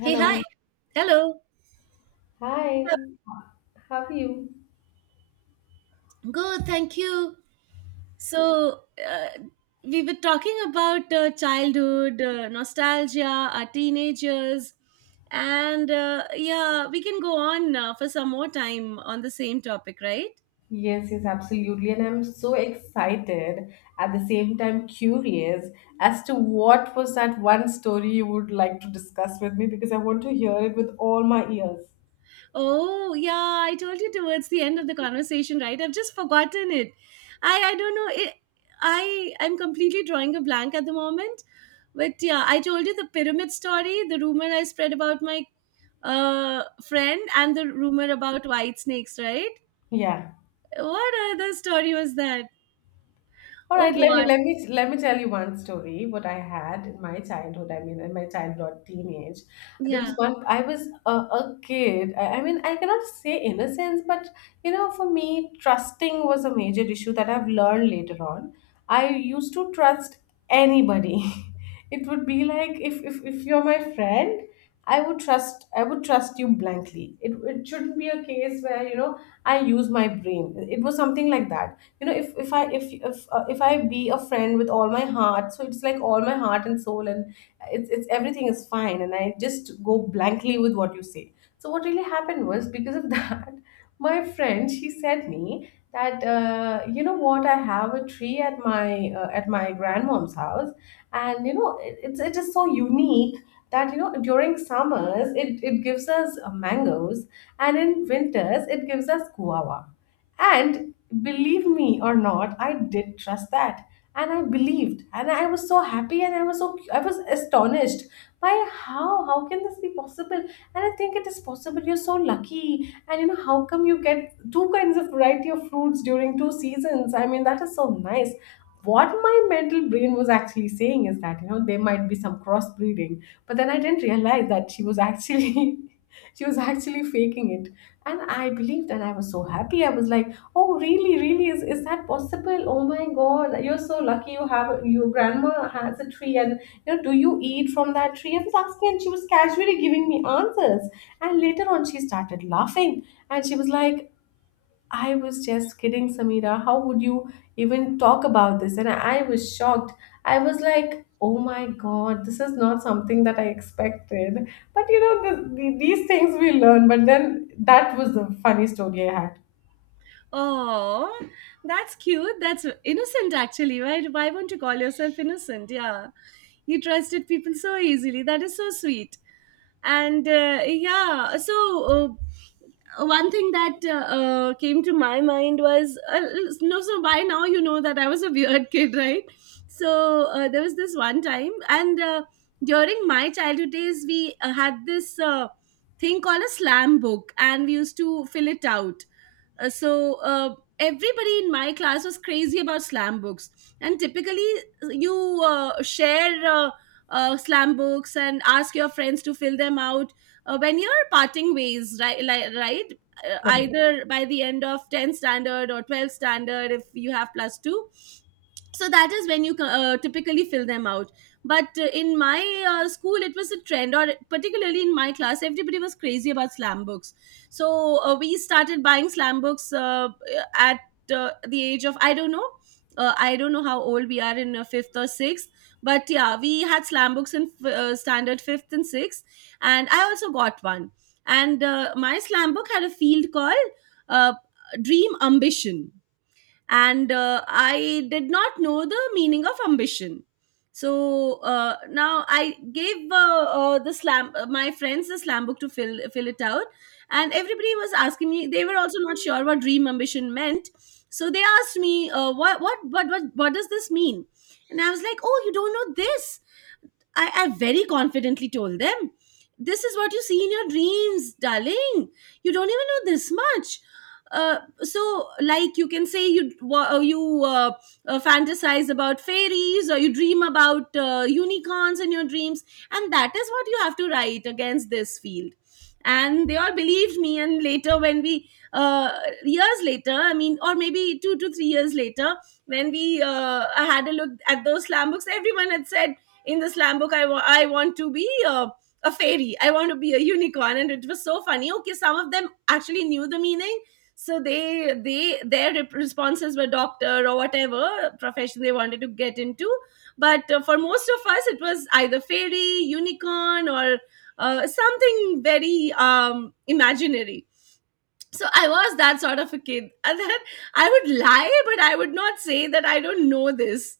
Hey, hi. Hello. Hi, how are you? Good, thank you. So, we were talking about childhood, nostalgia, our teenagers, and yeah, we can go on for some more time on the same topic, right? Yes, yes, absolutely. And I'm so excited, at the same time curious as to what was that one story you would like to discuss with me because I want to hear it with all my ears. Oh, yeah, I told you towards the end of the conversation, right? I've just forgotten it. I don't know. It, I I'm completely drawing a blank at the moment. But yeah, I told you the pyramid story, the rumor I spread about my friend and the rumor about white snakes, right? Yeah. What other story was that? All Oh right, let me god. let me let me tell you one story. What I had in my childhood, I mean, in my childhood, teenage, there was Yeah. one. I was a kid. I mean, I cannot say innocence, but you know, for me, trusting was a major issue that I've learned later on. I used to trust anybody. It would be like if you're my friend, I would trust you blankly. It shouldn't be a case where you know I use my brain. It was something like that you know if I be a friend with all my heart, so it's like all my heart and soul and it's everything is fine and I just go blankly with what you say. So what really happened was, because of that, my friend, she said me that, you know what, I have a tree at my grandmom's house, and you know it is so unique that you know during summers it gives us mangoes and in winters it gives us guava. And believe me or not, I did trust that. And I believed. And I was so happy and I was astonished by how can this be possible? And I think it is possible. You're so lucky. And you know, how come you get two kinds of variety of fruits during two seasons? I mean, that is so nice. What my mental brain was actually saying is that, you know, there might be some crossbreeding. But then I didn't realize that she was actually she was actually faking it, and I believed, and I was so happy. I was like, oh, really, really? Is that possible? Oh my God, you're so lucky you have, your grandma has a tree, and, you know, do you eat from that tree? I was asking and she was casually giving me answers. And later on, she started laughing and she was like, I was just kidding, Samira. How would you even talk about this? And I was shocked. I was like, oh my God, this is not something that I expected. But you know, these things we learn. But then that was the funny story I had. Oh, that's cute. That's innocent, actually. Why won't you call yourself innocent? Yeah. You trusted people so easily. That is so sweet. And yeah, so one thing that came to my mind was no, so by now you know that I was a weird kid, right? So there was this one time, and during my childhood days, we had this thing called a slam book, and we used to fill it out everybody in my class was crazy about slam books, and typically you share slam books and ask your friends to fill them out when you're parting ways, right, right. Like, Either by the end of 10th standard or 12th standard if you have plus 2, so that is when you typically fill them out. But in my school it was a trend, or particularly in my class everybody was crazy about slam books. So we started buying slam books at the age of I don't know, I don't know how old we are in fifth or sixth, but yeah, we had slam books in standard fifth and sixth, and I also got one. And my slam book had a field called uh, dream ambition, and I did not know the meaning of ambition. So now I gave the slam my friends the slam book to fill it out, and everybody was asking me, they were also not sure what dream ambition meant. So they asked me, what does this mean? And I was like, oh, you don't know this? I very confidently told them, this is what you see in your dreams, darling. You don't even know this much. So, like, you can say you uh, you uh, fantasize about fairies, or you dream about unicorns in your dreams, and that is what you have to write against this field. And they all believed me, and later when we years later, I mean, or maybe 2 to 3 years later, when we had a look at those slam books, everyone had said in the slam book, I want to be a fairy, I want to be a unicorn. And it was so funny. Okay, some of them actually knew the meaning, so responses were doctor or whatever profession they wanted to get into. But for most of us it was either fairy, unicorn, or something very imaginary. So I was that sort of a kid, and then I would lie, but I would not say that I don't know this.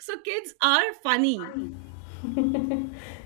So kids are funny.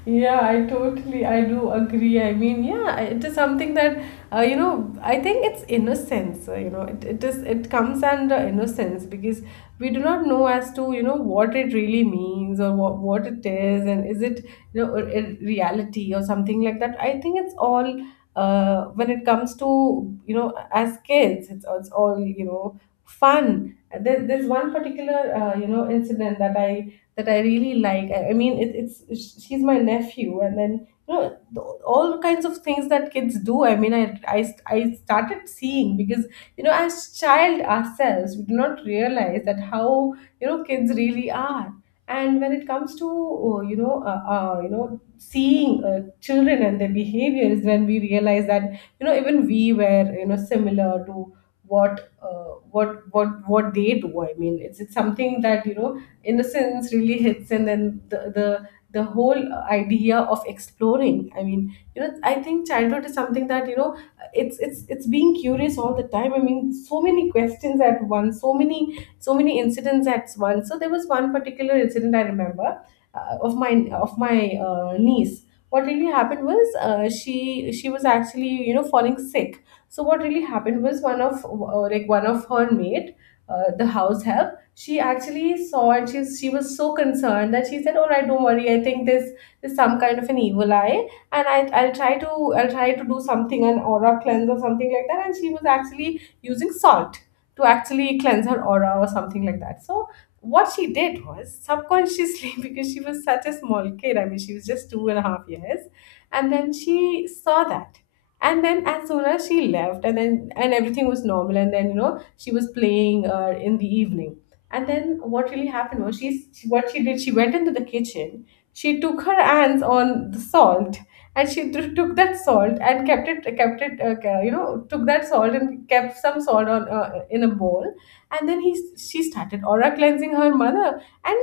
yeah, I totally, I do agree. I mean, yeah, it is something that, you know, I think it's innocence. You know, it is it comes under innocence because we do not know as to you know what it really means or what it is and is it you know a reality or something like that. I think it's all when it comes to you know as kids, it's all you know fun. There's one particular you know incident that I really like. I mean, it's she's my nephew, and then you know the, all kinds of things that kids do. I mean, I started seeing because you know as child ourselves, we do not realize that how you know kids really are. And when it comes to you know seeing children and their behavior is when we realize that you know even we were you know similar to what what they do. I mean, it's something that you know innocence really hits, and then the the whole idea of exploring. I mean, you know, I think childhood is something that you know it's it's being curious all the time. I mean, so many questions at once, so many so many incidents at once. So there was one particular incident I remember uh, of my of my niece. What really happened was, she was actually, you know, falling sick. So what really happened was, one of one of her mate, the house help, she actually saw, and she was so concerned that she said, all right, don't worry, I think this is some kind of an evil eye, and I'll try to do something, an aura cleanse or something like that, and she was actually using salt to actually cleanse her aura or something like that. So what she did was subconsciously because she was such a small kid, I mean she was just two and a half years, and then she saw that. And then, as soon as she left, and then and everything was normal, and then, you know, she was playing in the evening. And then what really happened was, what she did, she went into the kitchen, she took her hands on the salt, and took that salt and kept it ca- you know took that salt and kept some salt on in a bowl, and then he she started aura cleansing her mother, and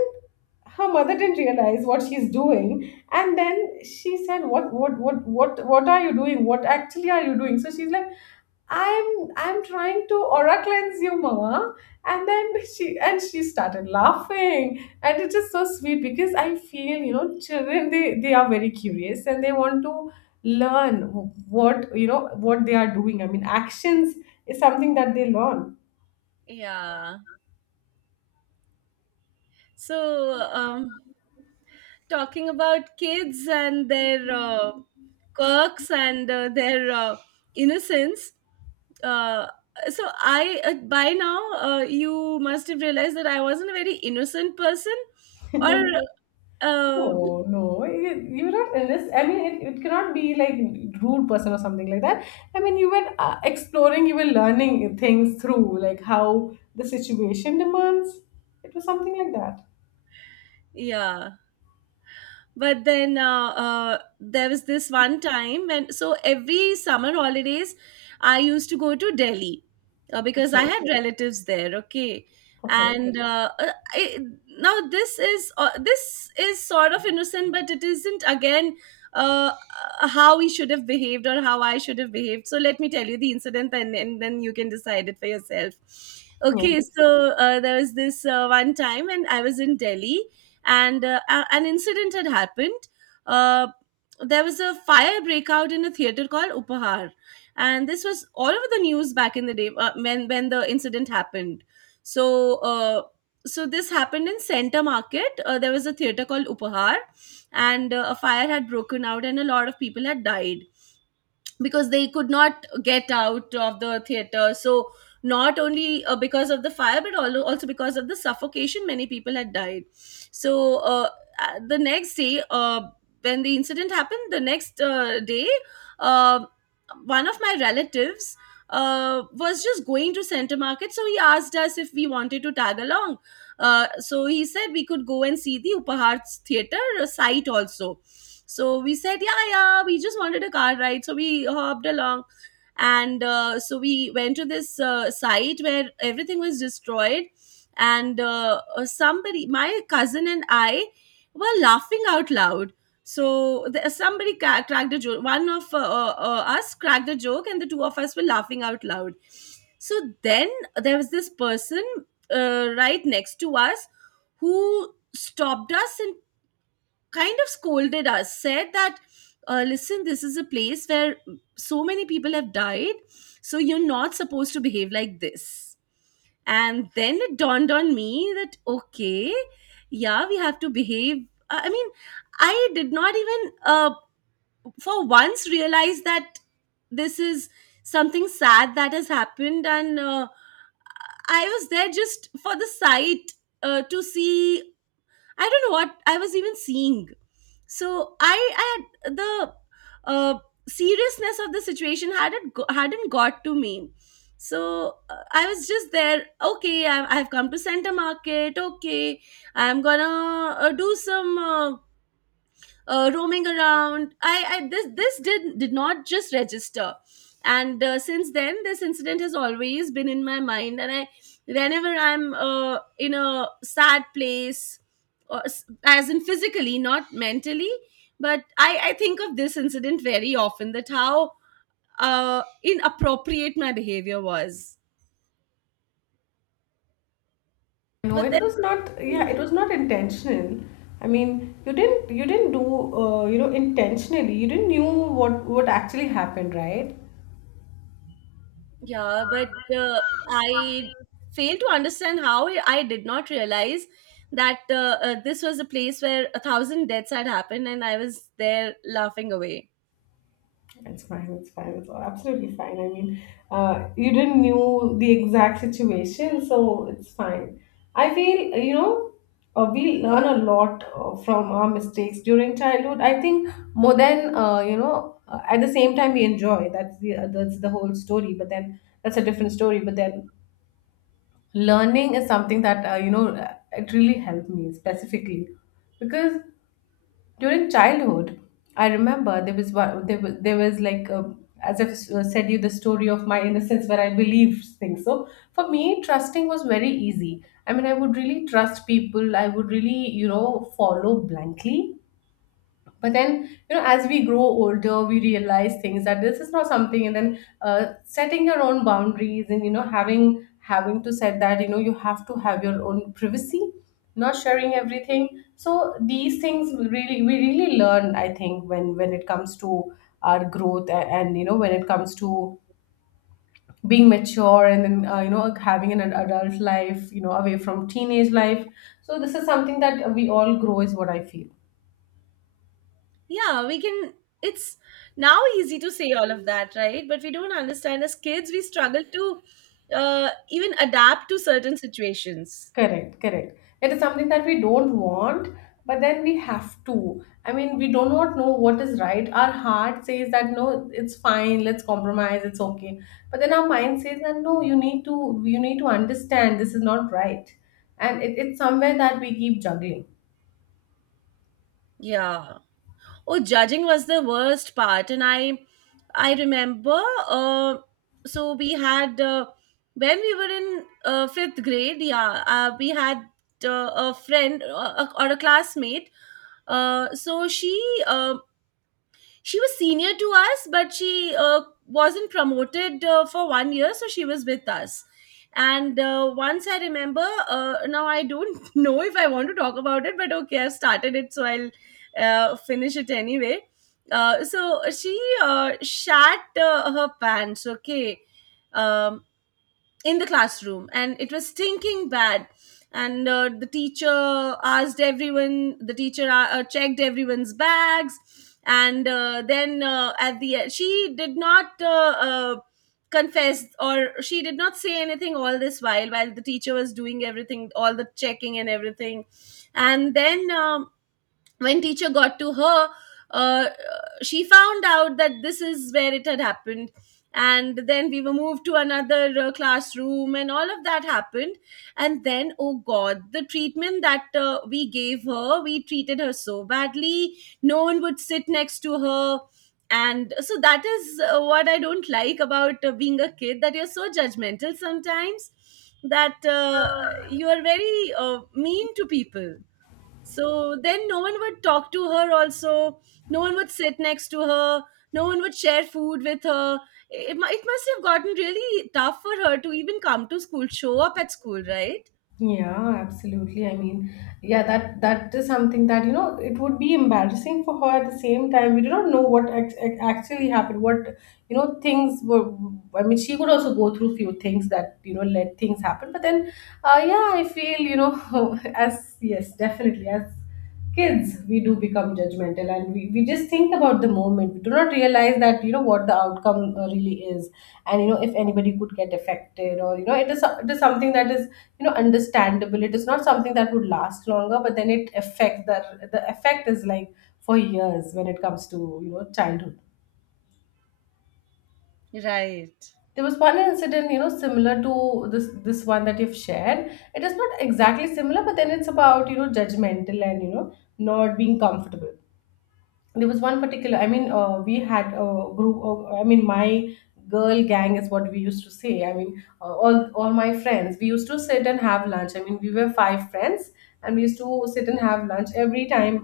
her mother didn't realize what she's doing, and then she said, What are you doing? What actually are you doing?" So she's like, I'm trying to aura cleanse you, mama. And then she started laughing. And it is so sweet because I feel, you know, children they are very curious and they want to learn what you know what they are doing. I mean actions is something that they learn. Yeah. So talking about kids and their quirks and their innocence. Uh, so I by now you must have realized that I wasn't a very innocent person, or uh, No, no, you're not, unless I mean it cannot be like rude person or something like that. I mean you were exploring, you were learning things through like how the situation demands. It was something like that. yeah. But then there was this one time, when so every summer holidays I used to go to Delhi, because I Okay. had, okay, relatives there, okay. Okay. And I, now this is sort of innocent, but it isn't again uh, how we should have behaved or how I should have behaved. So let me tell you the incident, and then you can decide it for yourself. Yeah. Okay, so there was this one time, and I was in Delhi, and an incident had happened. Uh, there was a fire breakout in a theater called Upahar, and this was all over the news back in the day when the incident happened. So. So this happened in Center Market. There was a theater called Upahar, and a fire had broken out and a lot of people had died because they could not get out of the theater. So not only because of the fire, but also because of the suffocation, many people had died. So the next day, when the incident happened, the next day, uh, one of my relatives was just going to Center Market, so he asked us if we wanted to tag along. So he said we could go and see the Upahar theater site also. So we said, yeah, yeah, we just wanted a car ride. So we hopped along, and so we went to this site where everything was destroyed. And somebody my cousin and I were laughing out loud. So somebody cracked a joke, one of us cracked a joke, and the two of us were laughing out loud. So then there was this person right next to us who stopped us and kind of scolded us, said that, listen, this is a place where so many people have died, so you're not supposed to behave like this. And then it dawned on me that, okay, yeah, we have to behave. I mean, I did not even for once realize that this is something sad that has happened. And I was there just for the sight, to see, I don't know what I was even seeing. So I had the uh, seriousness of the situation. Hadn't hadn't got to me. So I was just there. Okay, I've come to Center Market. Okay, I'm gonna do some roaming around. I this this did not just register. And since then this incident has always been in my mind. And I, whenever I'm in a sad place, or as in physically, not mentally, but I think of this incident very often. That how inappropriate my behavior was. No, But it then. was not. Yeah, it was not intentional. I mean, you didn't do you know intentionally. You didn't knew what actually happened, right? Yeah, but uh, I fail to understand how I did not realize that this was a place where 1,000 deaths had happened, and I was there laughing away. It's fine. It's fine. It's absolutely fine. I mean, you didn't knew the exact situation, so it's fine. I feel you know we learn a lot from our mistakes during childhood. I think more than you know. At the same time, we enjoy. That's the whole story. But then that's a different story. But then learning is something that you know it really helped me specifically because during childhood, I remember there was one, there was like as I've said you the story of my innocence where I believed things. So for me, trusting was very easy. I mean, I would really trust people. I would really, you know, follow blindly. But then, you know, as we grow older we realize things that this is not something, and then setting your own boundaries and you know having to set that you know you have to have your own privacy, not sharing everything. So these things we really learn, I think, when it comes to our growth and you know when it comes to being mature and then you know having an adult life, you know, away from teenage life. So this is something that we all grow is what I feel. Yeah, we can. It's now easy to say all of that, right? But we don't understand, as kids, we struggle to even adapt to certain situations. Correct, correct. It is something that we don't want, but then we have to. I mean, we do not know what is right. Our heart says that no, it's fine, let's compromise, it's okay. But then our mind says that no, you need to understand this is not right. And it's somewhere that we keep juggling. Yeah. Oh, judging was the worst part. And I remember uh, so we had when we were in fifth grade, yeah, we had a friend or a classmate. So uh, she was senior to us, but she wasn't promoted for 1 year, so she was with us. And once I remember, now I don't know if I want to talk about it, but okay, I've started it, so I'll finish it anyway. So she shat her pants, okay, um, in the classroom, and it was stinking bad. And the teacher checked everyone's bags. And then at the end she did not confess, or she did not say anything all this while the teacher was doing everything, all the checking and everything. And then when teacher got to her, uh, she found out that this is where it had happened. And then we were moved to another classroom, and all of that happened. And then, oh god, the treatment that we gave her, we treated her so badly. No one would sit next to her. And so that is what I don't like about being a kid, that you're so judgmental sometimes, that you are very mean to people. So then no one would talk to her also. No one would sit next to her. No one would share food with her. It must have gotten really tough for her to even come to school, show up at school, right? Yeah, absolutely. I mean, yeah, that is something that, you know, it would be embarrassing for her. At the same time, we do not know what actually happened, what, you know, things were. I mean, she could also go through few things that, you know, let things happen. But then, yeah, I feel, as, yes, definitely, as kids we do become judgmental and we just think about the moment. We do not realize that you know what the outcome really is, and you know if anybody could get affected, or you know it is something that is, you know, understandable. It is not something that would last longer, but then it affects. The effect is like for years when it comes to, you know, childhood. Right. There was one incident, you know, similar to this one that you've shared. It is not exactly similar, but then it's about, you know, judgmental and, you know, not being comfortable. There was one particular, I mean, we had a group of, I mean, my girl gang is what we used to say. I mean, all my friends, we used to sit and have lunch. I mean, we were five friends, and we used to sit and have lunch every time,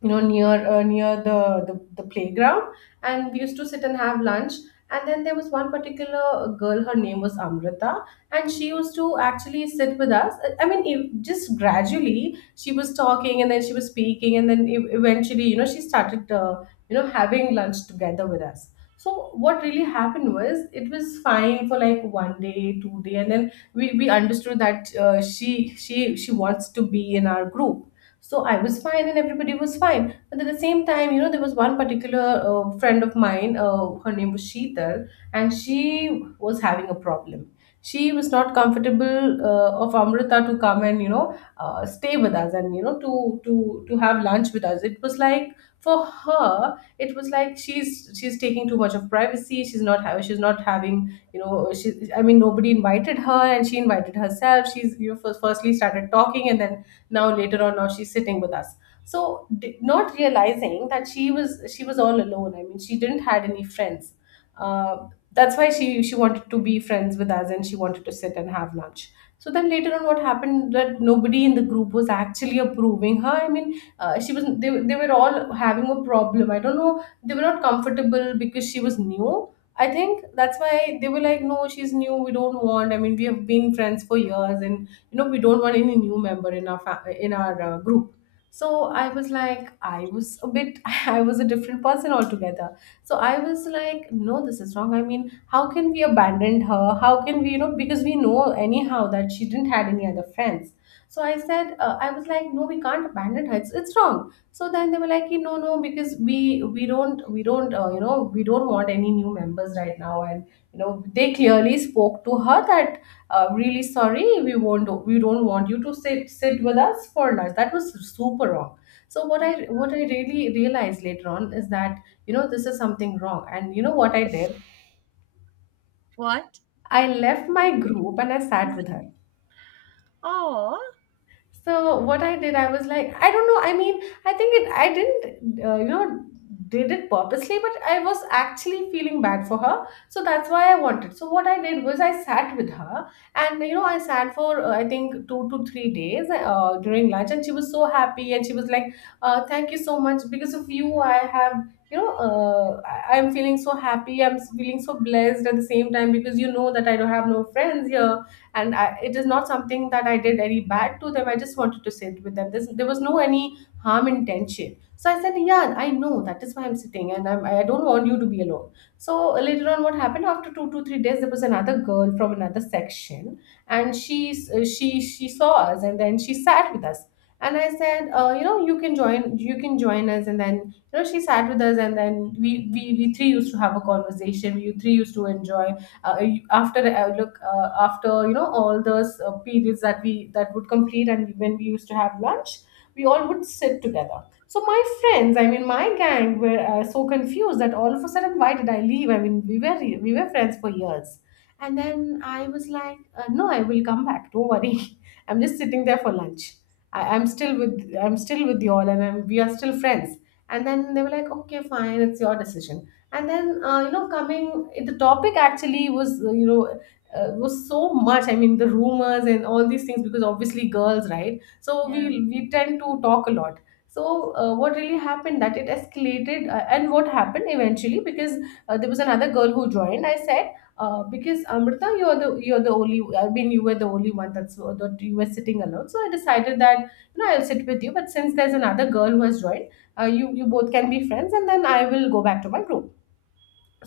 you know, near near the playground, and we used to sit and have lunch. And then there was one particular girl. Her name was Amrita, and she used to actually sit with us. I I mean if, just gradually she was talking, and then she was speaking, and then eventually, you know, she started, you know, having lunch together with us. So what really happened was, it was fine for like 1 day 2 day, and then we understood that she she wants to be in our group. So I was fine and everybody was fine. But at the same time, you know, there was one particular friend of mine, her name was Sheetal, and she was having a problem. She was not comfortable of Amrita to come and, you know, stay with us and, you know, to have lunch with us. It was like, for her, it was like she's taking too much of privacy. She's not having, you know, she, I mean, nobody invited her and she invited herself. She's, you know, firstly started talking, and then now later on now she's sitting with us. So not realizing that she was all alone, I mean, she didn't had any friends. uh, that's why she wanted to be friends with us and she wanted to sit and have lunch. So then later on what happened, that nobody in the group was actually approving her. I mean, she was they were all having a problem. I don't know, they were not comfortable because she was new. I think that's why they were like, no, she's new, we don't want. I mean, we have been friends for years, and you know, we don't want any new member in our in our group. So I was like, I was a bit I was a different person altogether. So I was like, no, this is wrong. I mean, how can we abandon her? How can we, you know, because we know anyhow that she didn't had any other friends. So I said, I was like, no, we can't abandon her. It's wrong. So then they were like, "Ki, no, no, because we don't, you know, we don't want any new members right now." And you know, they clearly spoke to her that, really sorry, we don't want you to sit with us for lunch. That was super wrong. So what I, what I really realized later on is that, you know, this is something wrong. And you know what I did? What? I left my group and I sat with her. Oh. So what I did, I was like, I don't know. I mean, I think it, I didn't, you know, did it purposely, but I was actually feeling bad for her. So that's why I wanted. So what I did was, I sat with her, and you know, I sat for I think 2 to 3 days during lunch, and she was so happy, and she was like, "Thank you so much. Because of you, I have." You know, I'm feeling so happy. I'm feeling so blessed at the same time, because you know that I don't have no friends here, and I, it is not something that I did any bad to them. I just wanted to sit with them. There was no any harm intention. So I said, yeah, I know, that is why I'm sitting, and I don't want you to be alone. So later on what happened, after 2 to 3 days, there was another girl from another section, and she, she saw us, and then she sat with us. And I said, you know, you can join us. And then you know, she sat with us, and then we three used to have a conversation. We three used to enjoy. After, you know, all those periods that we that would complete, and when we used to have lunch, we all would sit together. So my friends, I mean my gang, were so confused that all of a sudden why did I leave. I mean, we were, we were friends for years. And then I was like, no, I will come back, don't worry. I'm just sitting there for lunch. I'm still with you all, and we are still friends. And then they were like, okay, fine, it's your decision. And then you know, coming, the topic actually was, you know, was so much, I mean, the rumors and all these things, because obviously girls, right? So we Yeah. we tend to talk a lot. So what really happened, that it escalated, and what happened eventually, because there was another girl who joined. I said, because Amrita, you're the only, I mean, you were the only one that's that you were sitting alone. So I decided that, you know, I'll sit with you. But since there's another girl who has joined, you, you both can be friends, and then I will go back to my group.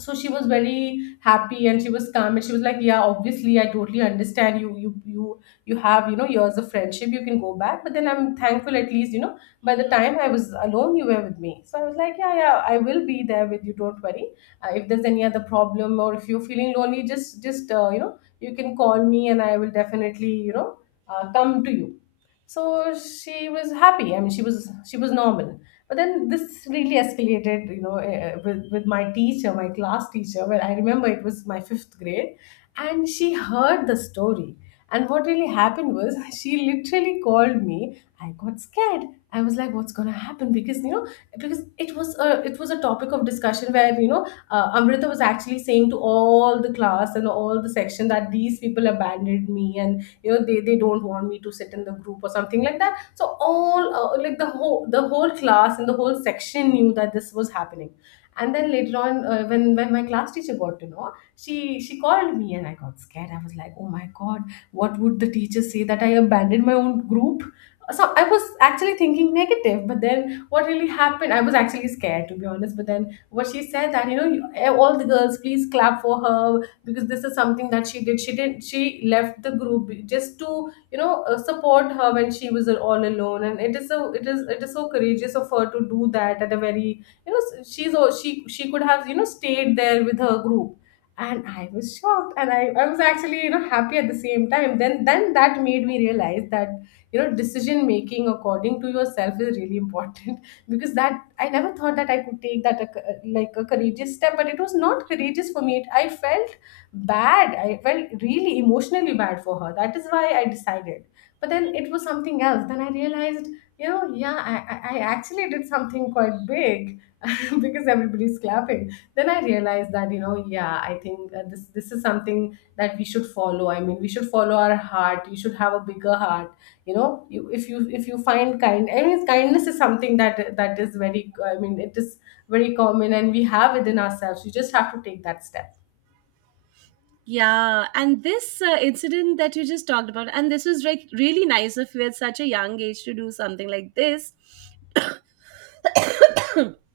So she was very happy, and she was calm, and she was like, yeah, obviously, I totally understand. You have, you know, years of friendship, you can go back. But then I'm thankful, at least, you know, by the time I was alone, you were with me. So I was like, yeah, yeah, I will be there with you, don't worry. If there's any other problem, or if you're feeling lonely, just, you know, you can call me, and I will definitely, you know, come to you. So she was happy, I mean, she was normal. But then this really escalated, you know, with my teacher, my class teacher, where I remember it was my fifth grade, and she heard the story. And what really happened was, she literally called me. I got scared. I was like, "What's gonna happen?" Because you know, because it was a, it was a topic of discussion, where you know, Amrita was actually saying to all the class and all the section that these people abandoned me, and you know, they don't want me to sit in the group, or something like that. So all, like the whole class and the whole section knew that this was happening. And then later on, when my class teacher got to know, she called me, and I got scared. I was like, oh my god, what would the teacher say, that I abandoned my own group? So I was actually thinking negative. But then what really happened, I was actually scared, to be honest. But then what she said, that, you know, all the girls, please clap for her. Because this is something that she did, she didn't she left the group just to, you know, support her when she was all alone. And it is so, it is so courageous of her to do that, at a very, you know, she could have, you know, stayed there with her group. And I was shocked, and I was actually, you know, happy at the same time. Then that made me realize that, you know, decision making according to yourself is really important. Because that, I never thought that I could take that a, like a courageous step. But it was not courageous for me. I felt bad, I felt really emotionally bad for her, that is why I decided. But then it was something else, then I realized, you know, yeah, I actually did something quite big because everybody's clapping. Then I realized that, you know, yeah, I think, this is something that we should follow. I mean, we should follow our heart, you should have a bigger heart. You know, you, if you, if you find kind I mean kindness is something that is very, I mean, it is very common, and we have within ourselves. You just have to take that step. Yeah, and this incident that you just talked about, and this was like really nice of you at such a young age to do something like this.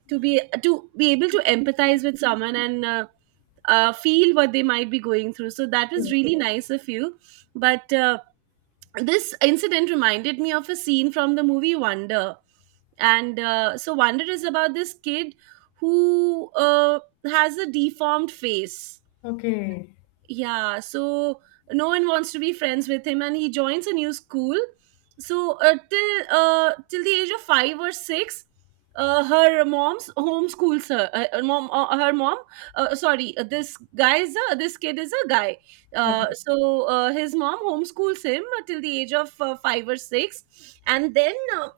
To be able to empathize with someone and feel what they might be going through, so that was really nice of you. But this incident reminded me of a scene from the movie Wonder. And so Wonder is about this kid who has a deformed face. Okay. Yeah, so no one wants to be friends with him and he joins a new school. So till the age of 5 or 6, her mom's homeschools her, mom her mom sorry, this guy is a, this kid is a guy. uh, Okay. so uh, his mom homeschools him till the age of 5 or 6. And then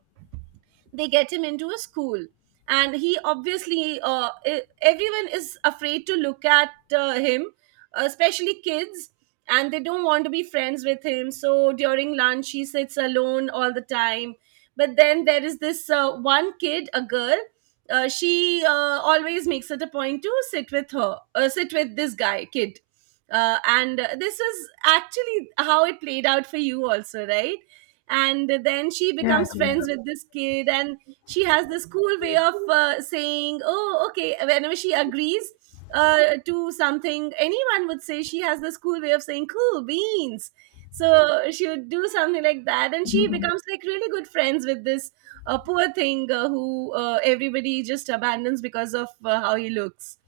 they get him into a school, and he obviously everyone is afraid to look at him, especially kids, and they don't want to be friends with him, so during lunch he sits alone all the time. But then there is this one kid, a girl. She always makes it a point to sit with this guy kid. And this is actually how it played out for you also, right? And then she Yeah, becomes correct. friends with this kid, and she has this cool way of saying oh okay whenever she agrees to something. Anyone would say, she has this cool way of saying cool beans. So she would do something like that, and she Mhm. becomes like really good friends with this poor thing who everybody just abandons because of how he looks.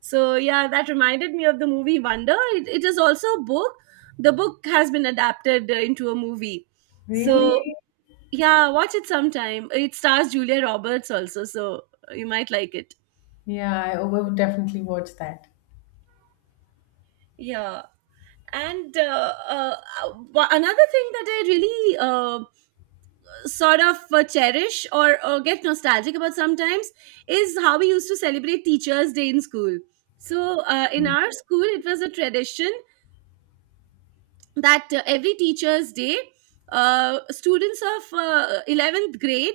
So yeah, that reminded me of the movie Wonder. It is also a book. The book has been adapted into a movie. Really? So yeah, watch it sometime. It stars Julia Roberts also, so you might like it. Yeah, I will definitely watch that. Yeah. And another thing that I really sort of cherish or get nostalgic about sometimes is how we used to celebrate Teachers' Day in school. So in our school, it was a tradition that every teacher's day, students of 11th grade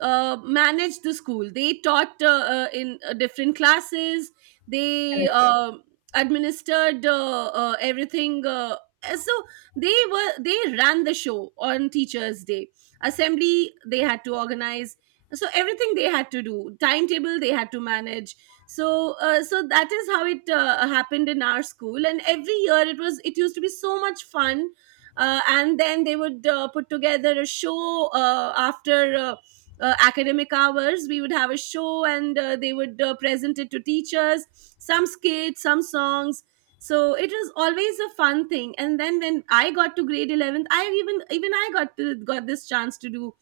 managed the school. They taught in different classes, they Correct. Administered everything. So they were they ran the show on teachers day. Assembly they had to organize, so everything they had to do, timetable they had to manage. So that is how it happened in our school, and every year it was it used to be so much fun. And then they would put together a show after academic hours. We would have a show, and they would present it to teachers, some skits, some songs. So it was always a fun thing. And then when I got to grade 11th, I even even I got to, got this chance to do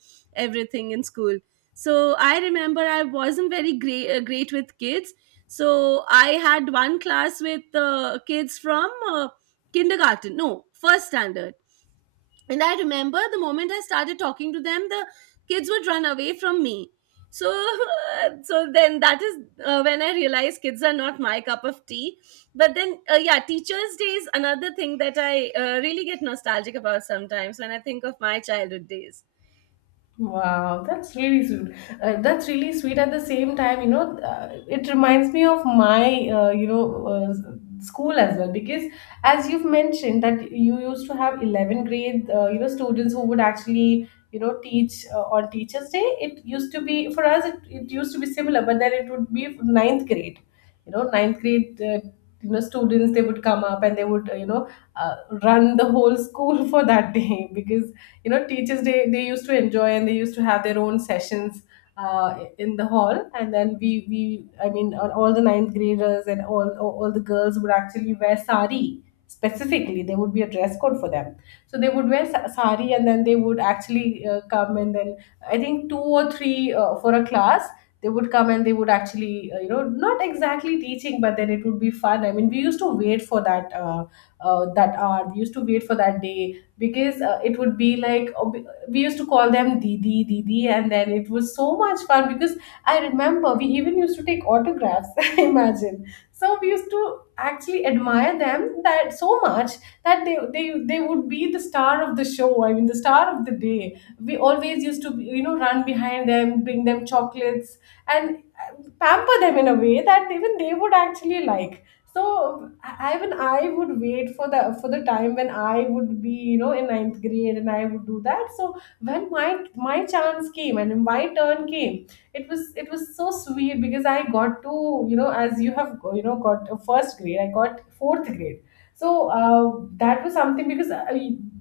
everything in school. So I remember I wasn't very great with kids. So I had one class with kids from kindergarten, no, first standard. And I remember the moment I started talking to them, the kids would run away from me. So, so then that is when I realized kids are not my cup of tea. But then, yeah, Teachers' Day is another thing that I really get nostalgic about sometimes when I think of my childhood days. Wow, that's really sweet. That's really sweet. At the same time, it reminds me of my, uh, you know, school as well. Because as you've mentioned that you used to have 11 grade, students who would actually teach on teachers day, it used to be for us, it used to be similar, but then it would be ninth grade. You know ninth grade, students, they would come up and they would uh, run the whole school for that day. Because you know teachers day, they used to enjoy and they used to have their own sessions in the hall, and then we I mean all the ninth graders and all the girls would actually wear sari. Specifically, there would be a dress code for them, so they would wear sari, and then they would actually come. And then I think two or three for a class, they would come and they would actually, not exactly teaching, but then it would be fun. I mean, we used to wait for that that hour, we used to wait for that day. Because it would be like, we used to call them didi didi, and then it was so much fun. Because I remember we even used to take autographs, imagine. So we used to actually admire them that so much, that they they would be the star of the show, I mean the star of the day. We always used to, you know, run behind them, bring them chocolates and uh, pamper them in a way that even they would actually like. So even I would wait for the time when I would be, you know, in ninth grade, and I would do that. So when my chance came and my turn came, it was so sweet, because I got to, you know, as you have, you know, got a first grade, I got fourth grade. So that was something, because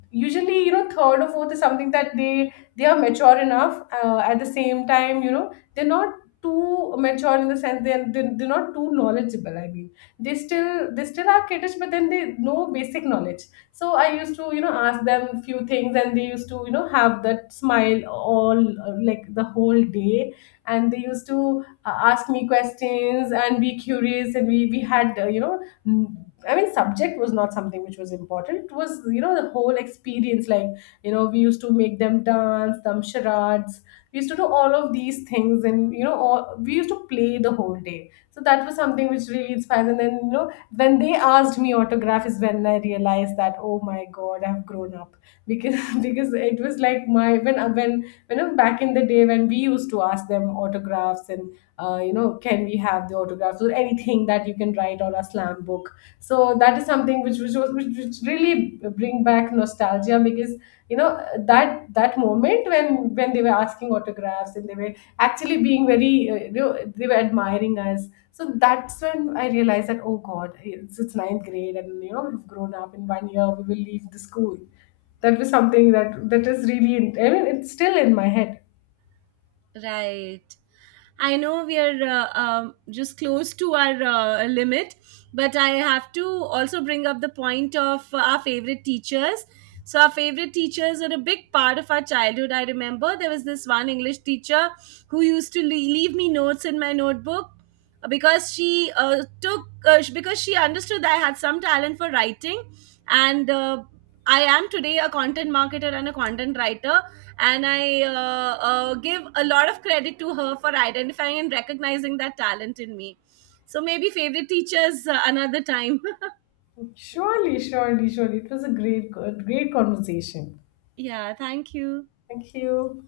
usually, you know, third or fourth is something that they are mature enough. At the same time, you know, they're not too mature, in the sense they're they're not too knowledgeable. I mean, they still are kiddish, but then they know basic knowledge. So I used to, you know, ask them few things, and they used to, you know, have that smile all like the whole day. And they used to ask me questions and be curious. And we had, mm, I mean, subject was not something which was important. It was, you know, the whole experience. Like, you know, we used to make them dance, them charades. We used to do all of these things, and you know, all, we used to play the whole day. So that was something which really inspires. And then, you know, when they asked me autograph, is when I realized that oh my god, I've grown up because because it was like my when you know, back in the day when we used to ask them autographs, and you know, can we have the autographs or anything that you can write on a slam book? So that is something which really bring back nostalgia. Because you know, that moment when they were asking autographs, and they were actually being very, you know, they were admiring us. So that's when I realized that oh God, it's ninth grade, and you know we've grown up. In 1 year we will leave the school. That was something that is really, I mean, it's still in my head. Right. I know we are just close to our limit, but I have to also bring up the point of our favorite teachers. So, our favorite teachers are a big part of our childhood. I remember there was this one English teacher who used to leave me notes in my notebook because because she understood that I had some talent for writing, and I am today a content marketer and a content writer, and I give a lot of credit to her for identifying and recognizing that talent in me. So maybe favorite teachers another time. Surely, surely, surely. It was a great, good, great conversation. Yeah, thank you. Thank you.